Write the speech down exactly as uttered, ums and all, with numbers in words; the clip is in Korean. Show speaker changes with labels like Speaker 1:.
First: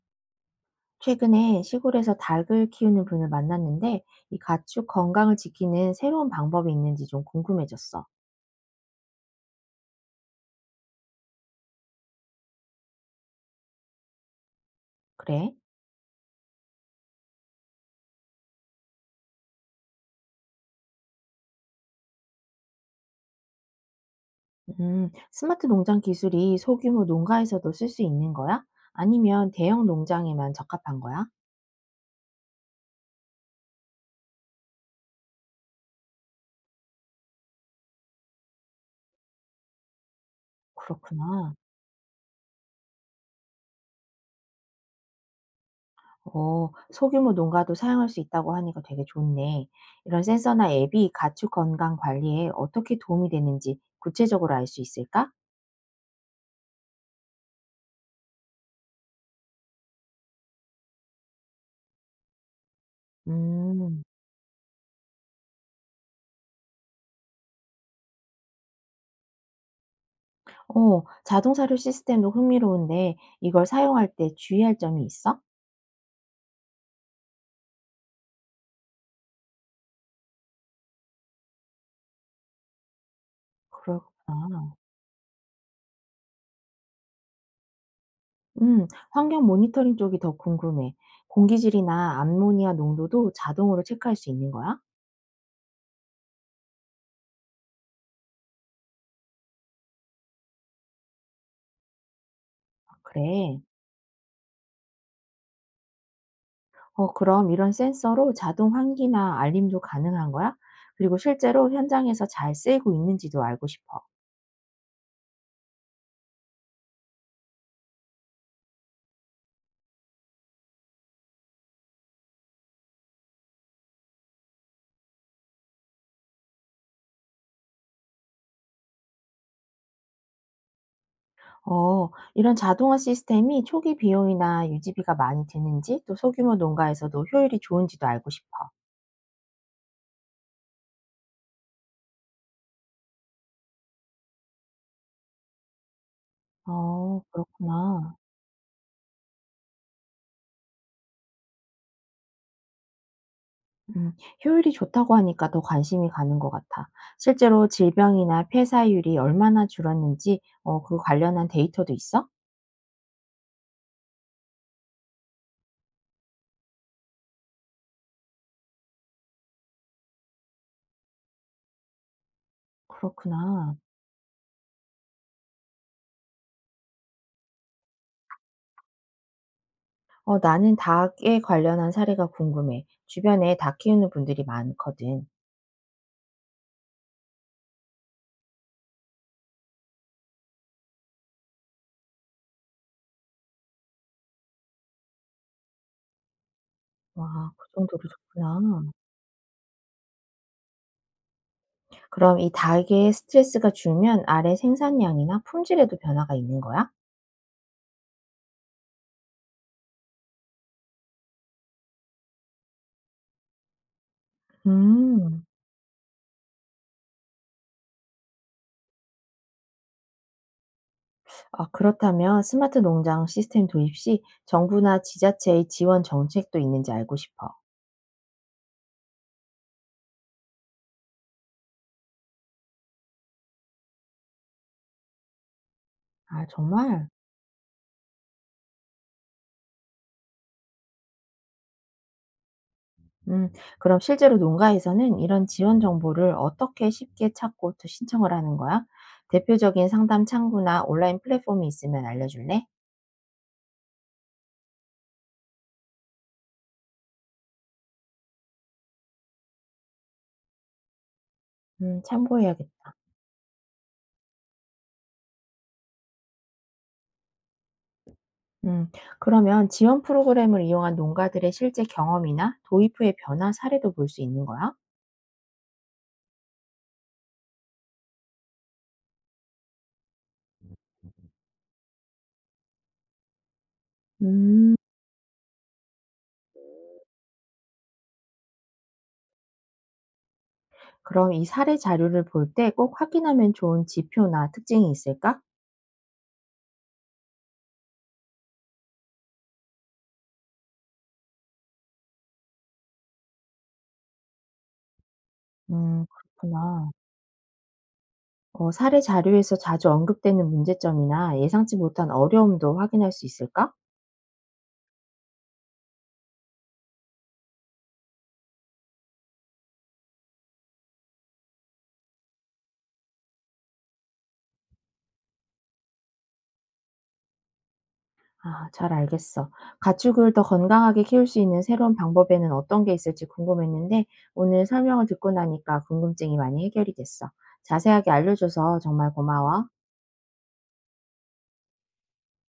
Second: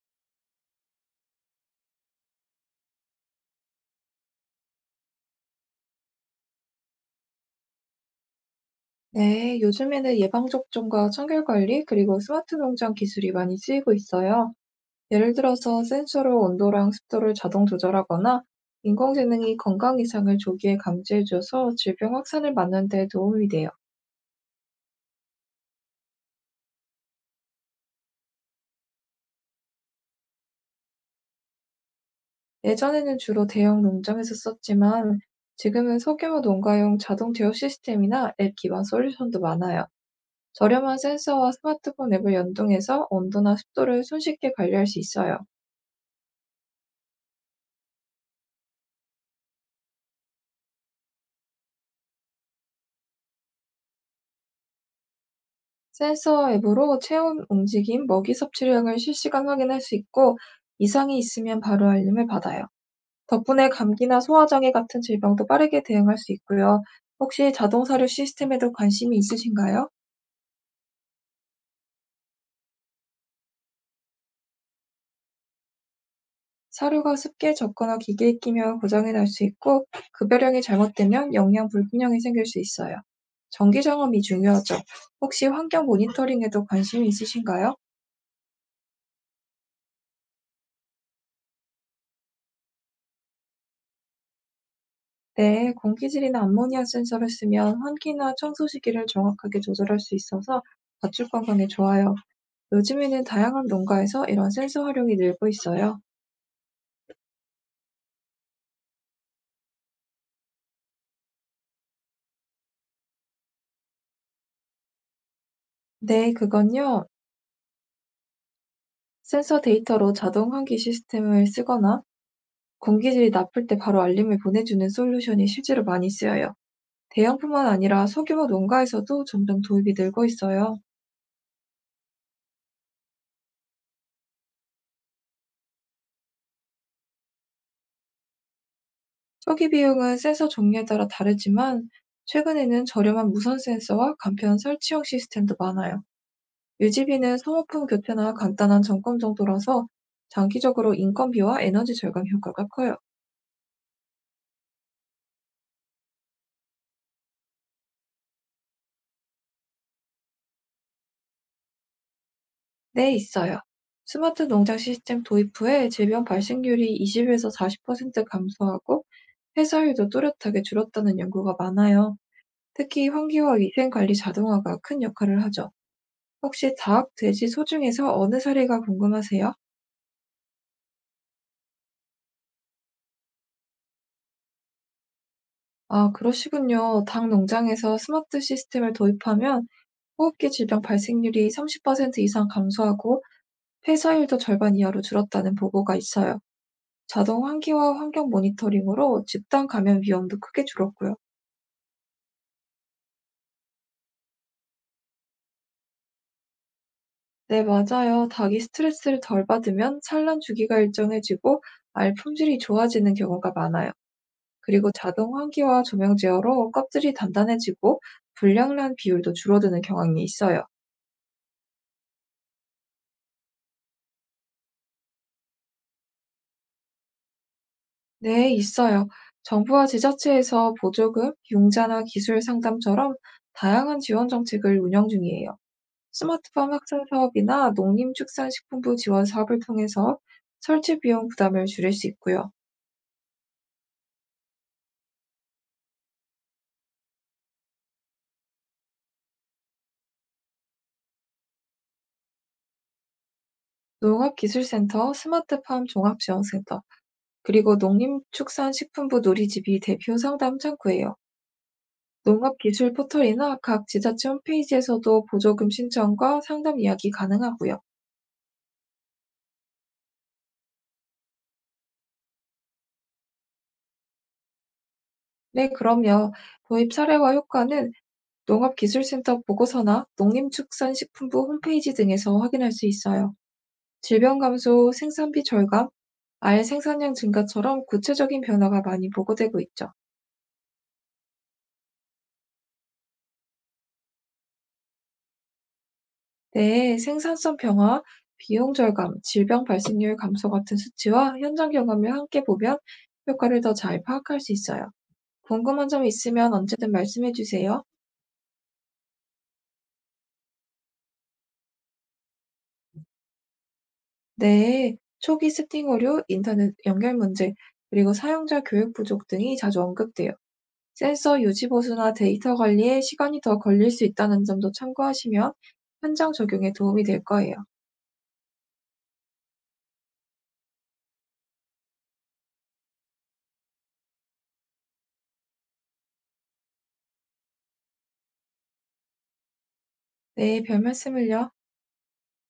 Speaker 1: 최근에 시골에서 닭을 키우는 분을 만났는데 이 가축 건강을 지키는 새로운 방법이 있는지 좀 궁금해졌어.
Speaker 2: 네, 요즘에는 예방접종과 청결관리, 그리고 스마트 농장 기술이 많이 쓰이고 있어요. 예를
Speaker 1: 그래?
Speaker 2: 들어서 센서로 온도랑 습도를 자동 조절하거나 인공지능이 건강 이상을 조기에 감지해줘서 질병 확산을 막는 데 도움이 돼요.
Speaker 1: 음, 스마트 농장 기술이 소규모 농가에서도 쓸 수 있는 거야? 아니면 대형 농장에만 적합한 거야?
Speaker 2: 예전에는 주로 대형 농장에서 썼지만 지금은 소규모 농가용 자동 제어 시스템이나 앱 기반 솔루션도 많아요. 저렴한 센서와
Speaker 1: 그렇구나.
Speaker 2: 스마트폰 앱을 연동해서 온도나 습도를 손쉽게 관리할 수 있어요.
Speaker 1: 어, 소규모 농가도 사용할 수 있다고 하니까 되게 좋네. 이런 센서나 앱이 가축 건강 관리에 어떻게 도움이 되는지 구체적으로 알 수 있을까?
Speaker 2: 센서 앱으로 체온, 움직임, 먹이 섭취량을 실시간 확인할 수 있고 이상이 있으면 바로 알림을 받아요. 덕분에
Speaker 1: 음.
Speaker 2: 감기나 소화장애 같은 질병도 빠르게 대응할 수 있고요. 혹시 자동 사료 시스템에도 관심이 있으신가요?
Speaker 1: 어, 자동 사료 시스템도 흥미로운데 이걸 사용할 때 주의할 점이 있어?
Speaker 2: 사료가 습기에 젖거나 기계에 끼면 고장이 날 수 있고 급여량이 잘못되면 영양 불균형이 생길 수 있어요. 정기 점검이
Speaker 1: 그렇구나.
Speaker 2: 중요하죠. 혹시 환경 모니터링에도 관심이 있으신가요?
Speaker 1: 음, 환경 모니터링 쪽이 더 궁금해. 공기질이나 암모니아 농도도 자동으로 체크할 수 있는 거야?
Speaker 2: 네, 공기질이나 암모니아 센서를 쓰면 환기나 청소 시기를 정확하게 조절할 수 있어서 가축 건강에 좋아요. 요즘에는
Speaker 1: 그래.
Speaker 2: 다양한 농가에서 이런 센서 활용이 늘고 있어요.
Speaker 1: 어, 그럼 이런 센서로 자동 환기나 알림도 가능한 거야? 그리고 실제로 현장에서 잘 쓰이고 있는지도 알고 싶어.
Speaker 2: 네, 그건요. 센서 데이터로 자동 환기 시스템을 쓰거나 공기질이 나쁠 때 바로 알림을 보내주는 솔루션이 실제로 많이 쓰여요. 대형뿐만 아니라 소규모 농가에서도 점점 도입이 늘고 있어요.
Speaker 1: 어, 이런 자동화 시스템이 초기 비용이나 유지비가 많이 드는지 또 소규모 농가에서도 효율이 좋은지도 알고 싶어.
Speaker 2: 초기 비용은 센서 종류에 따라 다르지만 최근에는 저렴한 무선 센서와 간편 설치형 시스템도 많아요.
Speaker 1: 어,
Speaker 2: 유지비는 사모품
Speaker 1: 그렇구나.
Speaker 2: 교체나 간단한 점검 정도라서 장기적으로 인건비와 에너지 절감 효과가 커요.
Speaker 1: 음, 효율이 좋다고 하니까 더 관심이 가는 것 같아. 실제로 질병이나 폐사율이 얼마나 줄었는지, 어, 그 관련한 데이터도 있어?
Speaker 2: 네, 있어요. 스마트 농장 시스템 도입 후에 질병 발생률이 이십에서 사십 퍼센트 감소하고 회사율도 뚜렷하게 줄었다는 연구가 많아요. 특히 환기와
Speaker 1: 그렇구나.
Speaker 2: 위생 관리 자동화가 큰 역할을 하죠. 혹시 닭, 돼지, 소 중에서 어느 사례가 궁금하세요?
Speaker 1: 어, 나는 닭에 관련한 사례가 궁금해. 주변에 닭 키우는 분들이 많거든.
Speaker 2: 아, 그러시군요. 닭 농장에서 스마트 시스템을 도입하면 호흡기 질병 발생률이 삼십 퍼센트 이상 감소하고 폐사율도 절반 이하로 줄었다는 보고가 있어요. 자동
Speaker 1: 와, 그
Speaker 2: 환기와
Speaker 1: 정도로
Speaker 2: 환경
Speaker 1: 좋구나.
Speaker 2: 모니터링으로 집단 감염 위험도 크게 줄었고요.
Speaker 1: 그럼 이 닭의 스트레스가 줄면 알의 생산량이나 품질에도 변화가 있는 거야?
Speaker 2: 네, 맞아요. 닭이 스트레스를 덜 받으면 산란 주기가 일정해지고 알 품질이 좋아지는 경우가 많아요. 그리고 자동
Speaker 1: 음,
Speaker 2: 환기와 조명 제어로 껍질이 단단해지고 불량란 비율도 줄어드는 경향이 있어요.
Speaker 1: 아, 그렇다면 스마트 농장 시스템 도입 시 정부나 지자체의 지원 정책도 있는지 알고 싶어.
Speaker 2: 네, 있어요. 정부와 지자체에서 보조금, 융자나 기술 상담처럼 다양한 지원 정책을 운영 중이에요.
Speaker 1: 아
Speaker 2: 스마트팜 확산
Speaker 1: 정말?
Speaker 2: 사업이나 농림축산식품부 지원 사업을 통해서 설치 비용 부담을 줄일 수 있고요.
Speaker 1: 음 그럼 실제로 농가에서는 이런 지원 정보를 어떻게 쉽게 찾고 또 신청을 하는 거야? 대표적인 상담 창구나 온라인 플랫폼이 있으면 알려줄래?
Speaker 2: 농업기술센터, 스마트팜 종합지원센터, 그리고 농림축산식품부 누리집이 대표 상담 창구예요.
Speaker 1: 음
Speaker 2: 농업기술
Speaker 1: 참고해야겠다.
Speaker 2: 포털이나 각 지자체 홈페이지에서도 보조금 신청과 상담 예약이 가능하고요.
Speaker 1: 음 그러면 지원 프로그램을 이용한 농가들의 실제 경험이나 도입 후의 변화 사례도 볼 수 있는 거야?
Speaker 2: 네, 그럼요. 도입 사례와 효과는 농업기술센터 보고서나 농림축산식품부 홈페이지 등에서 확인할 수 있어요. 질병
Speaker 1: 음
Speaker 2: 감소, 생산비 절감, 알 생산량 증가처럼 구체적인 변화가 많이 보고되고 있죠.
Speaker 1: 그럼 이 사례 자료를 볼 때 꼭 확인하면 좋은 지표나 특징이 있을까?
Speaker 2: 네, 생산성 평화, 비용 절감, 질병 발생률 감소 같은 수치와 현장 경험을 함께 보면 효과를 더 잘 파악할 수 있어요. 궁금한
Speaker 1: 음
Speaker 2: 점 있으면
Speaker 1: 그렇구나.
Speaker 2: 언제든 말씀해 주세요.
Speaker 1: 어 사례 자료에서 자주 언급되는 문제점이나 예상치 못한 어려움도 확인할 수 있을까?
Speaker 2: 네, 초기 스팅 오류, 인터넷 연결 문제, 그리고 사용자 교육 부족 등이 자주 언급돼요. 센서 유지 보수나 데이터 관리에 시간이 더 걸릴 수 있다는 점도 참고하시면 현장 적용에 도움이 될 거예요.
Speaker 1: 아, 잘 알겠어. 가축을 더 건강하게 키울 수 있는 새로운 방법에는 어떤 게 있을지 궁금했는데 오늘 설명을 듣고 나니까 궁금증이 많이 해결이 됐어. 자세하게 알려줘서 정말 고마워.
Speaker 2: 네, 별 말씀을요.